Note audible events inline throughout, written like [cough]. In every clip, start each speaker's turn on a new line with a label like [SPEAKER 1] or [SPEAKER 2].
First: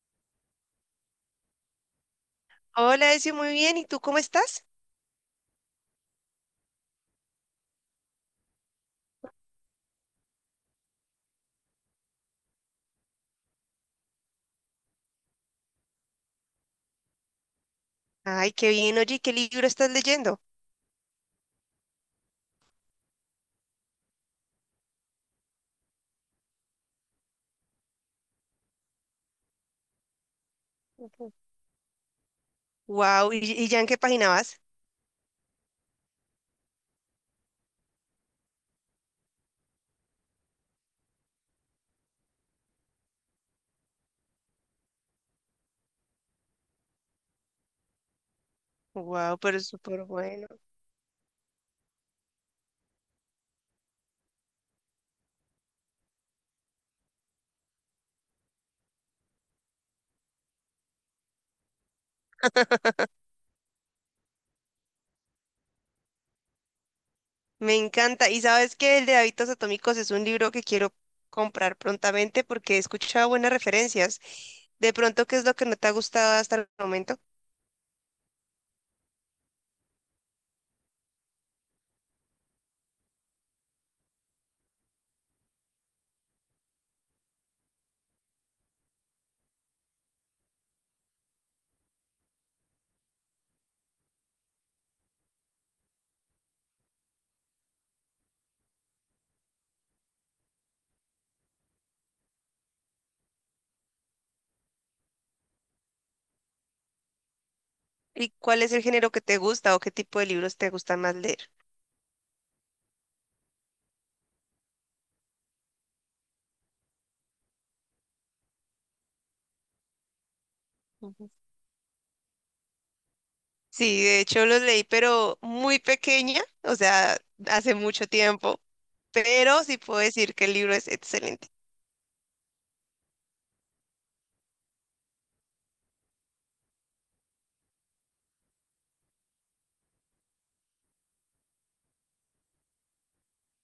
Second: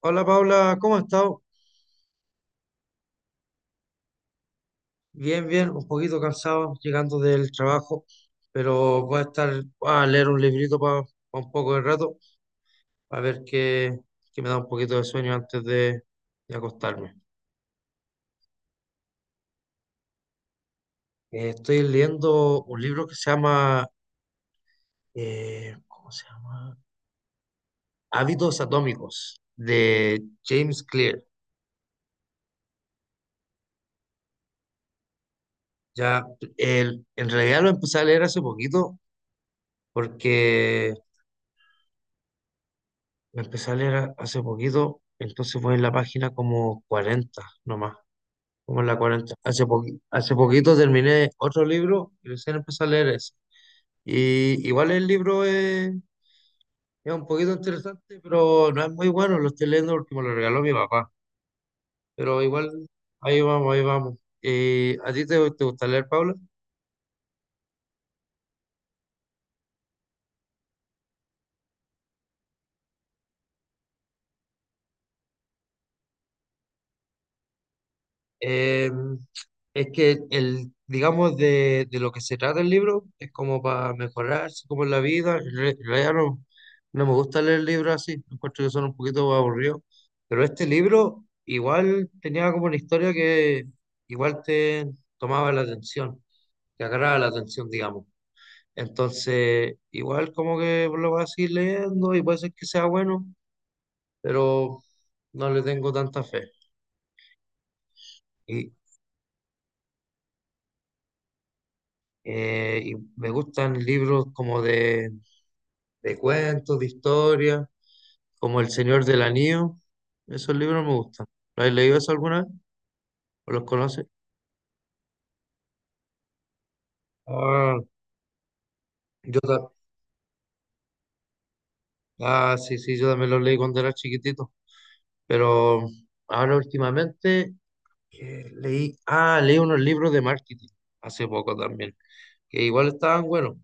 [SPEAKER 1] Hola Paula, ¿cómo has estado?
[SPEAKER 2] Hola, Ezio, muy bien. ¿Y tú cómo estás?
[SPEAKER 1] Bien, bien, un poquito cansado llegando del trabajo, pero voy a estar a leer un librito para un poco de rato, a ver qué, qué me da un poquito de sueño antes de acostarme.
[SPEAKER 2] Ay, qué bien. Oye, ¿qué libro estás leyendo?
[SPEAKER 1] Estoy leyendo un libro que se llama, ¿cómo se llama? Hábitos Atómicos, de James Clear.
[SPEAKER 2] Wow, ¿y ya en qué página vas?
[SPEAKER 1] Ya, en realidad lo empecé a leer hace poquito porque la empecé a leer hace poquito, entonces voy en la página como 40 nomás, como en la cuarenta.
[SPEAKER 2] Wow, pero es súper
[SPEAKER 1] Hace
[SPEAKER 2] bueno.
[SPEAKER 1] poquito terminé otro libro y recién empecé a leer ese. Y igual el libro es un poquito interesante, pero no es muy bueno, lo estoy leyendo porque me lo regaló mi papá. Pero igual ahí vamos, ahí vamos. ¿Y a ti te gusta leer, Paula?
[SPEAKER 2] Me encanta. Y sabes que el de Hábitos Atómicos es un libro que quiero comprar prontamente porque he escuchado buenas referencias. De pronto, ¿qué es lo que no te ha gustado hasta el momento?
[SPEAKER 1] Eh, es que el, digamos, de lo que se trata el libro es como para mejorarse, como en la vida. En realidad no, no me gusta leer libros así, encuentro que son un poquito aburridos. Pero este libro igual tenía como una historia que igual te tomaba la atención, te agarraba la atención, digamos. Entonces, igual como que lo vas a seguir leyendo y puede ser que sea bueno, pero no le tengo tanta fe.
[SPEAKER 2] ¿Y cuál es el género que te gusta o qué tipo de libros te gusta más leer?
[SPEAKER 1] Y me gustan libros como de cuentos, de historia, como El Señor del Anillo. Esos libros me gustan.
[SPEAKER 2] Ujú.
[SPEAKER 1] ¿Lo has leído eso alguna vez? ¿O los
[SPEAKER 2] Sí,
[SPEAKER 1] conoces?
[SPEAKER 2] de hecho los leí, pero muy pequeña, o sea, hace
[SPEAKER 1] Ah,
[SPEAKER 2] mucho tiempo.
[SPEAKER 1] yo
[SPEAKER 2] Pero
[SPEAKER 1] ta-
[SPEAKER 2] sí puedo decir que el libro es excelente.
[SPEAKER 1] ah, sí, sí, yo también los leí cuando era chiquitito. Pero ahora últimamente leí unos libros de marketing hace poco también, que igual estaban buenos.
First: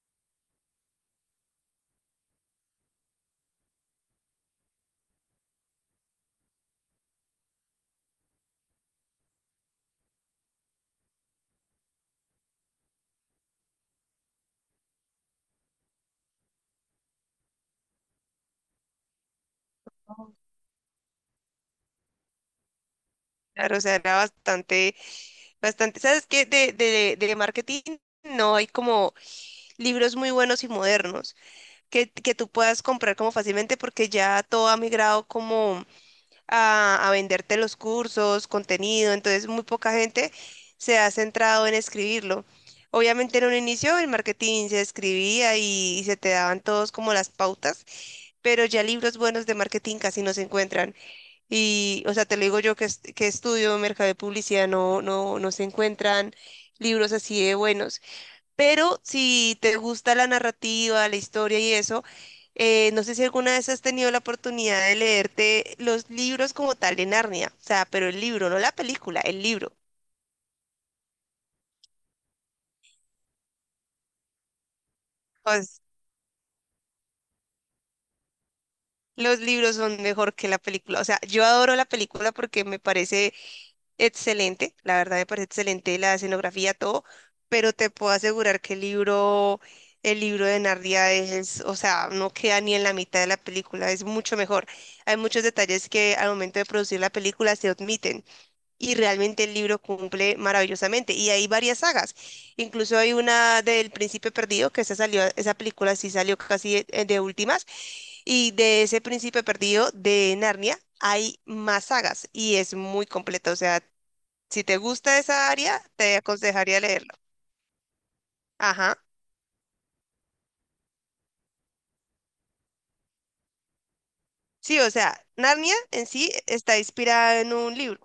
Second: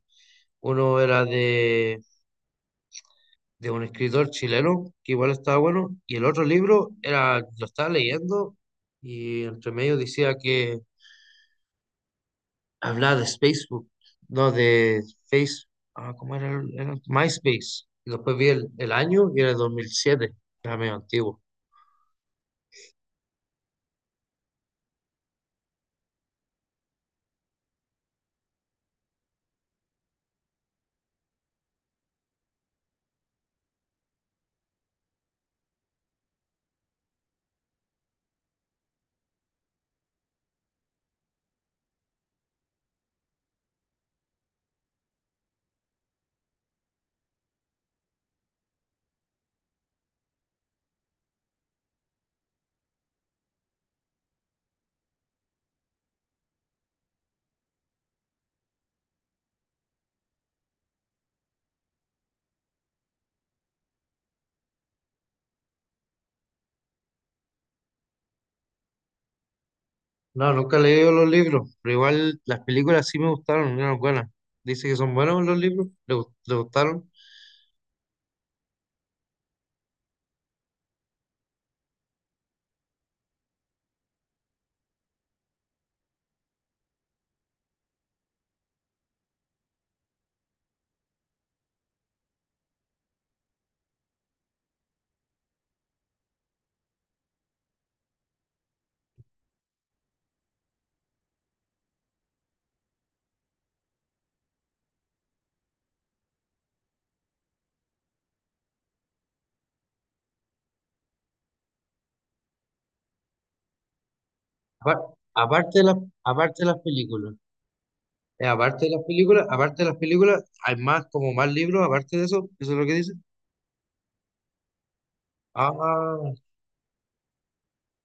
[SPEAKER 1] Uno era de un escritor chileno que igual estaba bueno, y el otro libro era, lo estaba leyendo y entre medio decía que hablaba de Facebook, no de Face, ah, ¿cómo era? Era MySpace. Y después vi el año y era el dos mil
[SPEAKER 2] Oh,
[SPEAKER 1] siete era medio antiguo.
[SPEAKER 2] claro, o sea, era bastante, bastante. ¿Sabes qué? De marketing no hay como libros muy buenos y modernos que tú puedas comprar como fácilmente porque ya todo ha migrado como a venderte los cursos, contenido, entonces muy poca gente se ha centrado en escribirlo. Obviamente en un inicio el marketing se escribía y se te daban todos como las pautas, pero ya libros buenos de marketing casi no se encuentran. Y, o sea, te lo digo yo que, que estudio mercado de publicidad, no se encuentran libros así de buenos. Pero si te gusta la narrativa, la historia y eso, no sé si alguna vez has tenido la oportunidad de leerte los libros como tal de Narnia. O sea, pero el libro, no la película, el libro.
[SPEAKER 1] No, nunca he leído los libros, pero igual las películas sí me gustaron, eran buenas. Dice que son buenos los
[SPEAKER 2] Pues,
[SPEAKER 1] libros, le gustaron.
[SPEAKER 2] los libros son mejor que la película. O sea, yo adoro la película porque me parece excelente, la verdad me parece excelente la escenografía, todo, pero te puedo asegurar que el libro de Narnia es, o sea, no queda ni en la mitad de la película, es mucho mejor. Hay muchos detalles que al momento de producir la película se omiten y realmente el libro cumple maravillosamente. Y hay varias sagas, incluso hay una del Príncipe Perdido, que esa salió, esa película sí salió casi de últimas. Y de ese Príncipe Perdido de Narnia hay más sagas y es muy completa. O sea, si te
[SPEAKER 1] Apar-
[SPEAKER 2] gusta esa
[SPEAKER 1] Aparte
[SPEAKER 2] área,
[SPEAKER 1] de las,
[SPEAKER 2] te
[SPEAKER 1] aparte de
[SPEAKER 2] aconsejaría
[SPEAKER 1] las
[SPEAKER 2] leerlo.
[SPEAKER 1] películas.
[SPEAKER 2] Ajá.
[SPEAKER 1] Aparte de las películas, hay más, como más libros, aparte de eso, eso es lo que dice.
[SPEAKER 2] Sí, o sea, Narnia en
[SPEAKER 1] Ah,
[SPEAKER 2] sí está inspirada en un libro.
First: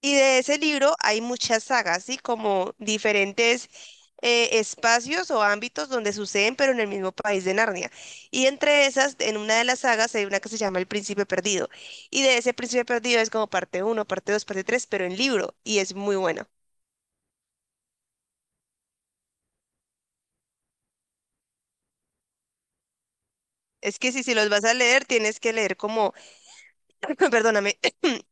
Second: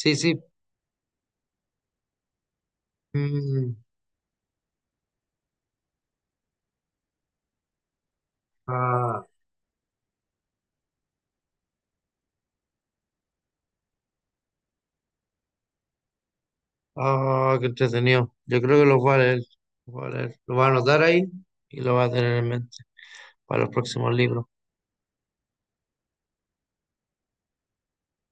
[SPEAKER 2] Y de
[SPEAKER 1] sí.
[SPEAKER 2] ese libro hay muchas sagas, ¿sí? Como diferentes
[SPEAKER 1] Mm,
[SPEAKER 2] espacios o ámbitos donde suceden, pero en el mismo país de Narnia. Y entre esas,
[SPEAKER 1] ah,
[SPEAKER 2] en una de las sagas hay una que se llama El Príncipe Perdido. Y de ese Príncipe Perdido es como parte uno, parte 2, parte 3, pero en libro. Y es muy bueno.
[SPEAKER 1] ah, qué entretenido. Yo creo que los va a leer, los va a leer. Lo va a anotar ahí y lo va a tener en mente para los
[SPEAKER 2] Es que
[SPEAKER 1] próximos
[SPEAKER 2] si
[SPEAKER 1] libros.
[SPEAKER 2] los vas a leer, tienes que leer como, [clears throat] [laughs] perdóname,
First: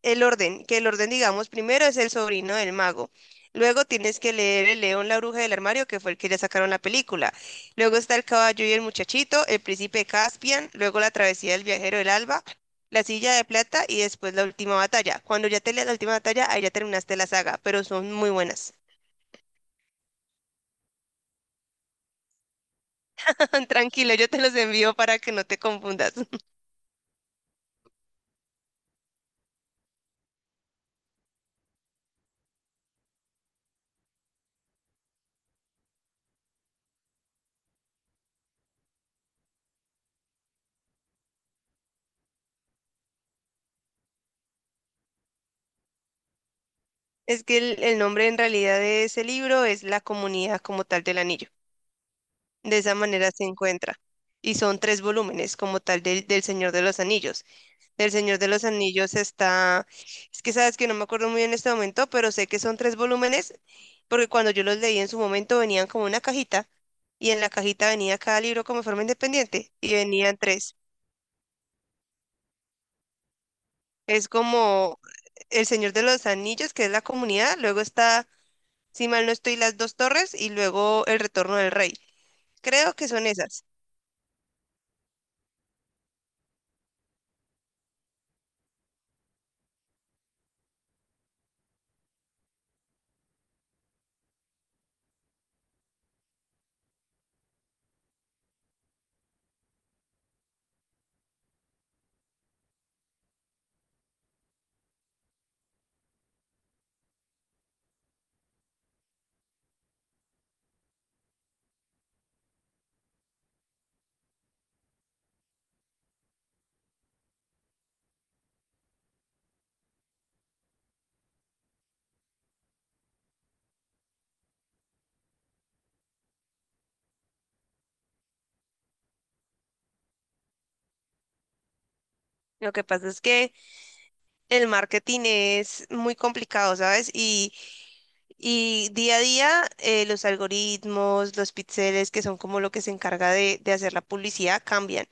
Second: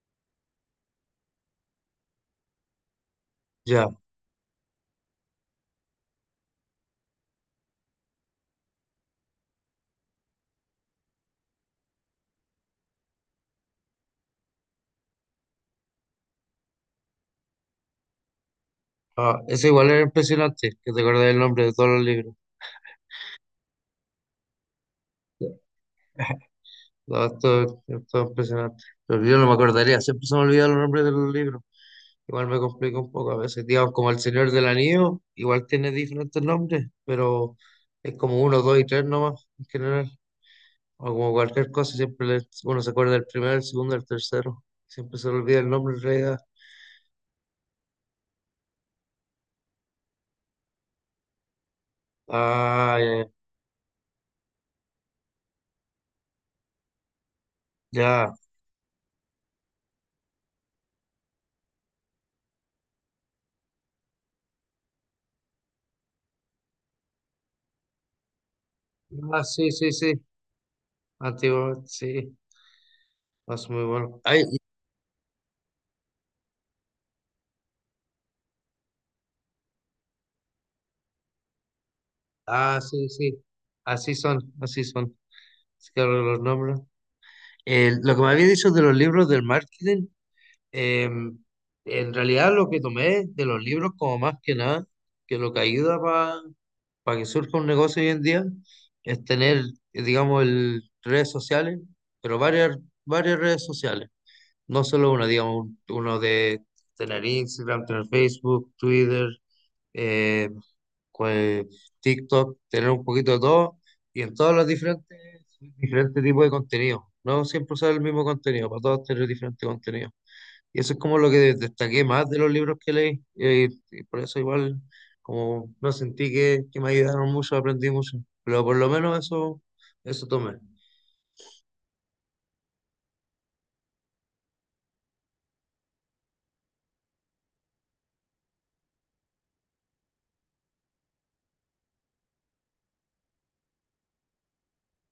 [SPEAKER 2] el orden, que el orden, digamos, primero es El sobrino del mago. Luego
[SPEAKER 1] Ya,
[SPEAKER 2] tienes que leer El León, la bruja del armario, que fue el que le sacaron la película. Luego está El caballo y el muchachito, El príncipe Caspian, luego La travesía del viajero del alba, La silla de plata y después La última batalla. Cuando ya te leas La última batalla, ahí ya terminaste la saga, pero son muy buenas.
[SPEAKER 1] ah, eso igual era impresionante, que te acordás el nombre de todos los libros.
[SPEAKER 2] [laughs] Tranquilo, yo te los envío para que no
[SPEAKER 1] Ya,
[SPEAKER 2] te confundas. [laughs]
[SPEAKER 1] todo, todo, impresionante. Pero yo no me acordaría, siempre se me olvidan los nombres de los libros. Igual me complica un poco a veces, digamos, como El Señor del Anillo, igual tiene diferentes nombres, pero es como uno, dos y tres nomás en general, o como cualquier cosa, siempre uno se acuerda del primero, el segundo, el tercero, siempre se le olvida el nombre en realidad.
[SPEAKER 2] Es que el nombre en realidad de ese libro es La comunidad como tal del anillo. De esa
[SPEAKER 1] Ah, ya,
[SPEAKER 2] manera se encuentra. Y son tres volúmenes, como tal, del Señor de los Anillos. Del
[SPEAKER 1] ya.
[SPEAKER 2] Señor de los Anillos está, es que sabes que no me acuerdo muy bien en este momento, pero sé que son tres volúmenes, porque cuando yo los leí en su momento venían como una cajita, y en la cajita venía cada libro como de forma
[SPEAKER 1] Ah, sí,
[SPEAKER 2] independiente,
[SPEAKER 1] sí,
[SPEAKER 2] y
[SPEAKER 1] sí,
[SPEAKER 2] venían tres.
[SPEAKER 1] antiguo, sí, es muy bueno.
[SPEAKER 2] Es
[SPEAKER 1] Ay,
[SPEAKER 2] como El Señor de los Anillos, que es La comunidad, luego está, si mal no estoy, Las Dos Torres, y luego El Retorno del Rey.
[SPEAKER 1] ah,
[SPEAKER 2] Creo que
[SPEAKER 1] sí,
[SPEAKER 2] son
[SPEAKER 1] sí,
[SPEAKER 2] esas.
[SPEAKER 1] así son, así son, así que ahora los nombres. Lo que me había dicho de los libros del marketing, Em, en realidad lo que tomé de los libros como más que nada, que lo que ayuda para que surja un negocio hoy en día es tener, digamos, el, redes sociales, pero varias, varias redes sociales, no solo una, digamos, uno de tener Instagram, tener Facebook, Twitter, eh, cual- TikTok, tener un poquito de todo y en todas las diferentes, diferentes tipos de contenido, no siempre usar el mismo contenido, para todos tener diferentes contenidos. Y eso es como lo que destaqué más de los libros que leí. Y por eso igual, como no sentí que me ayudaron mucho, aprendí mucho. Pero por lo menos eso, eso tomé.
[SPEAKER 2] Lo que pasa es que el marketing es muy complicado, ¿sabes? Y día a día los algoritmos, los píxeles, que son como lo que se encarga de hacer la publicidad, cambian.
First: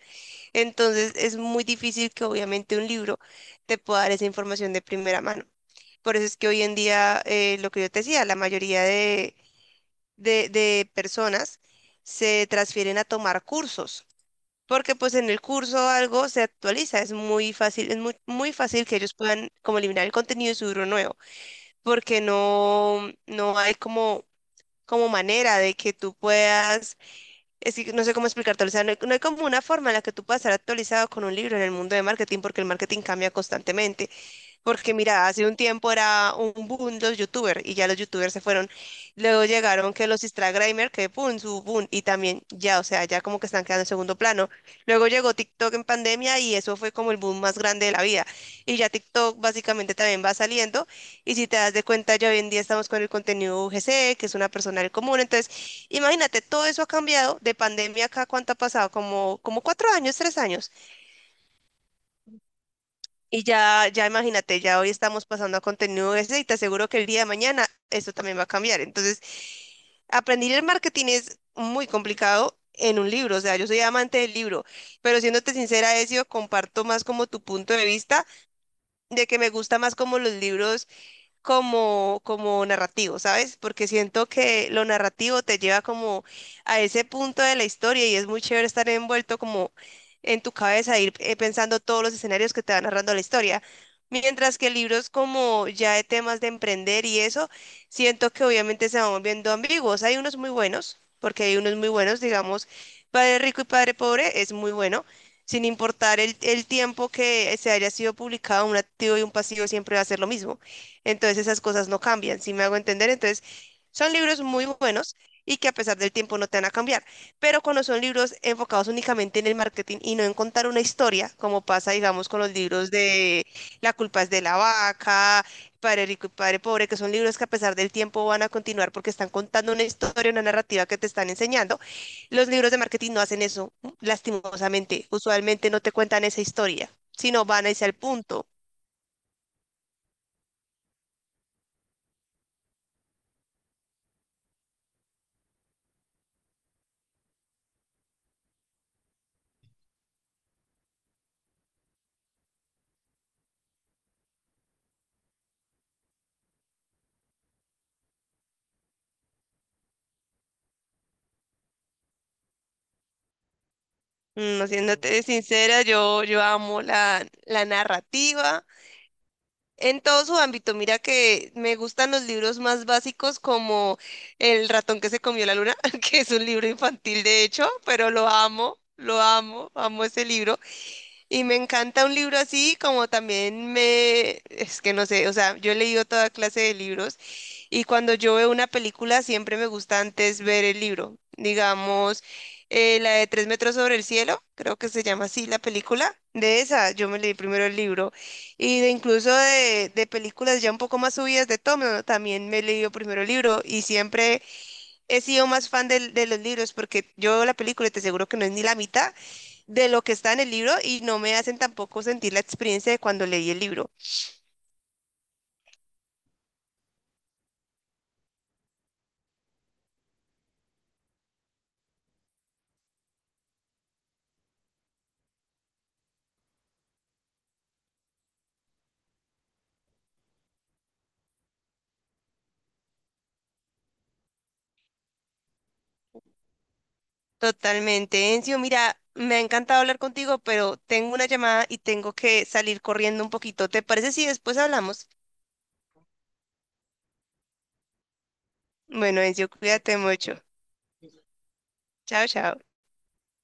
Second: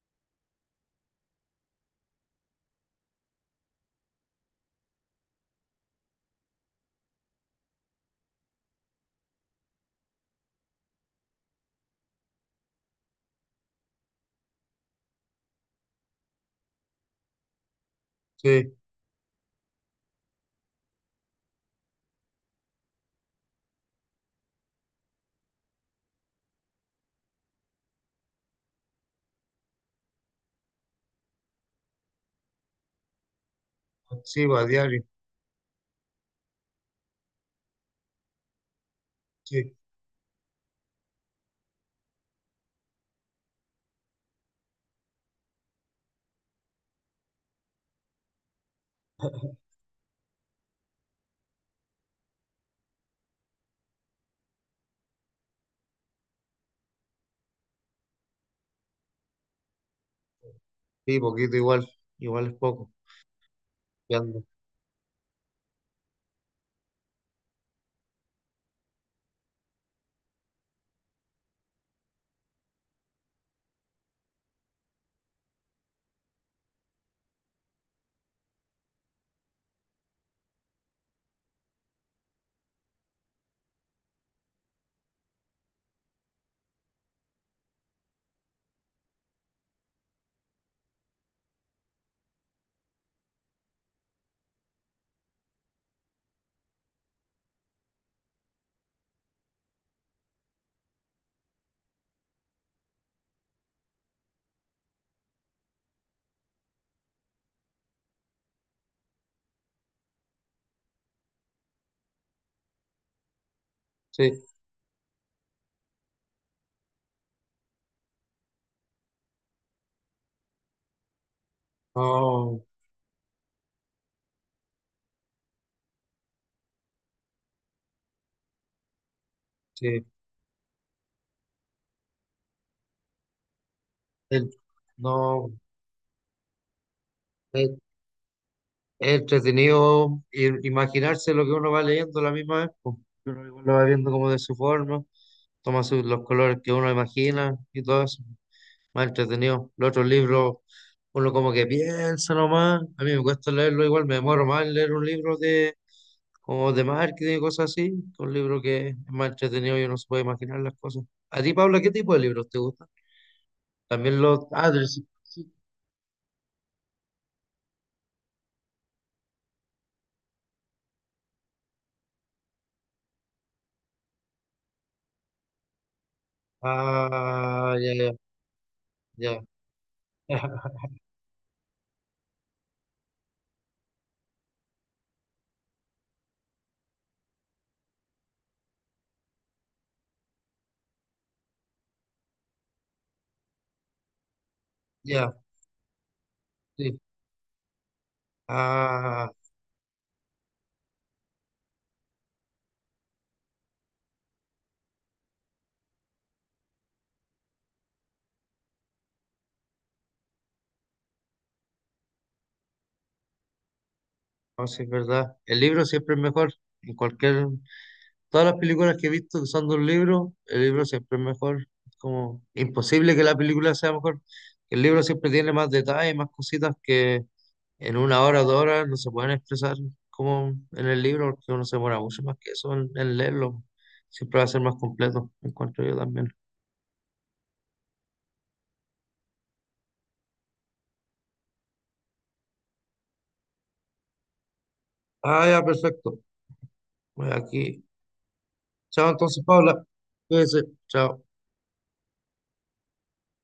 [SPEAKER 2] Entonces es muy difícil que obviamente un libro te pueda dar esa información de primera mano. Por eso es que hoy en día, lo que yo te decía, la mayoría de personas se transfieren a tomar cursos porque pues en el curso algo se actualiza, es muy fácil, es muy, muy
[SPEAKER 1] Sí,
[SPEAKER 2] fácil que ellos puedan como eliminar el contenido y subirlo nuevo, porque no, no hay como, como manera de que tú puedas, es que no sé cómo explicarte, o sea, no hay, no hay como una forma en la que tú puedas estar actualizado con un libro en el mundo de marketing, porque el marketing cambia constantemente
[SPEAKER 1] sí, pues, a
[SPEAKER 2] porque
[SPEAKER 1] diario.
[SPEAKER 2] mira, hace un tiempo era un boom los youtubers y ya los youtubers se fueron. Luego
[SPEAKER 1] Sí,
[SPEAKER 2] llegaron que los Instagramers, que boom, su boom, y también ya, o sea, ya como que están quedando en segundo plano. Luego llegó TikTok en pandemia y eso fue como el boom más grande de la vida. Y ya TikTok básicamente también va saliendo. Y si te das de cuenta, ya hoy en día estamos con el contenido UGC, que es una persona del común. Entonces, imagínate, todo eso ha cambiado de pandemia acá, ¿cuánto ha pasado? Como, como cuatro años, tres años.
[SPEAKER 1] sí, poquito igual. Igual es poco.
[SPEAKER 2] Y ya, ya
[SPEAKER 1] Y ando.
[SPEAKER 2] imagínate, ya hoy estamos pasando a contenido ese y te aseguro que el día de mañana eso también va a cambiar. Entonces, aprender el marketing es muy complicado en un libro, o sea, yo soy amante del libro, pero siéndote sincera, Ezio, comparto más como tu punto de vista de que me gusta más como los libros como, como narrativo, ¿sabes? Porque siento que lo narrativo te lleva como a ese punto de la historia y es muy chévere estar envuelto como en tu cabeza, ir pensando todos los escenarios que te va narrando la historia. Mientras que libros como ya de temas de emprender y eso, siento que obviamente se van volviendo ambiguos. Hay unos muy buenos, porque hay unos muy buenos, digamos, Padre Rico y Padre Pobre es muy bueno. Sin importar el tiempo que se haya sido publicado, un activo y un pasivo siempre va a ser lo mismo. Entonces esas cosas no cambian, si me hago entender. Entonces son
[SPEAKER 1] Sí,
[SPEAKER 2] libros muy buenos y que a pesar del tiempo no te van a cambiar. Pero cuando son libros enfocados únicamente en el marketing y no en contar una historia, como pasa, digamos, con los
[SPEAKER 1] no,
[SPEAKER 2] libros de La culpa es de la vaca, Padre rico y Padre pobre, que son libros que a pesar del tiempo van a continuar porque están contando una
[SPEAKER 1] sí.
[SPEAKER 2] historia, una narrativa que te están enseñando. Los libros de marketing no hacen eso,
[SPEAKER 1] el-
[SPEAKER 2] lastimosamente.
[SPEAKER 1] no,
[SPEAKER 2] Usualmente no te cuentan esa historia, sino van
[SPEAKER 1] es,
[SPEAKER 2] a irse al punto.
[SPEAKER 1] es entretenido imaginarse lo que uno va leyendo a la misma vez, pues. Uno igual lo va viendo como de su forma, los colores que uno imagina y todo eso. Más entretenido. Los otros libros, uno como que piensa nomás. A mí me cuesta leerlo igual, me demoro más en leer un libro de como de marketing y cosas así. Un libro que es más entretenido y uno se puede imaginar las cosas. A ti, Paula, ¿qué tipo de libros te gustan? También los...
[SPEAKER 2] No,
[SPEAKER 1] Ah, sí.
[SPEAKER 2] siéndote sincera, yo amo la, la narrativa en todo su ámbito. Mira que me gustan los libros más básicos como El ratón que se comió la luna, [laughs] que es un libro infantil de hecho,
[SPEAKER 1] Ah, ya,
[SPEAKER 2] pero lo
[SPEAKER 1] ya,
[SPEAKER 2] amo, amo ese
[SPEAKER 1] ya.
[SPEAKER 2] libro.
[SPEAKER 1] [laughs]
[SPEAKER 2] Y me encanta un libro así como también me, es que no sé, o sea, yo he leído toda clase de libros. Y cuando yo veo una película, siempre me gusta antes ver el libro. Digamos, la de Tres metros sobre el cielo, creo que se llama
[SPEAKER 1] Ya,
[SPEAKER 2] así la película. De esa,
[SPEAKER 1] sí.
[SPEAKER 2] yo me leí primero el libro. Y de
[SPEAKER 1] Ah,
[SPEAKER 2] incluso de películas ya un poco más subidas de tono, también me he leído primero el libro. Y siempre he sido más fan de, los libros, porque yo veo la película y te aseguro que no es ni la mitad de lo que está en el libro y no me hacen tampoco sentir la experiencia de cuando leí el libro.
[SPEAKER 1] no, sí, es verdad. El libro siempre es mejor en cualquier. Todas las películas que he visto que son de un libro, el libro siempre es mejor. Es como imposible que la película sea mejor. El libro siempre tiene más detalles, más cositas que en una hora, dos horas no se pueden expresar como en el libro, porque uno se demora mucho más que eso en leerlo. Siempre va a ser más completo, encuentro yo también.
[SPEAKER 2] Totalmente, Encio. Mira, me ha encantado hablar contigo, pero tengo una llamada y tengo que salir corriendo un poquito. ¿Te parece si después hablamos?
[SPEAKER 1] Ah, ya, perfecto. Voy aquí. Chao
[SPEAKER 2] Bueno,
[SPEAKER 1] entonces,
[SPEAKER 2] Encio,
[SPEAKER 1] Paula.
[SPEAKER 2] cuídate mucho.
[SPEAKER 1] Cuídese. Chao.
[SPEAKER 2] Chao, chao.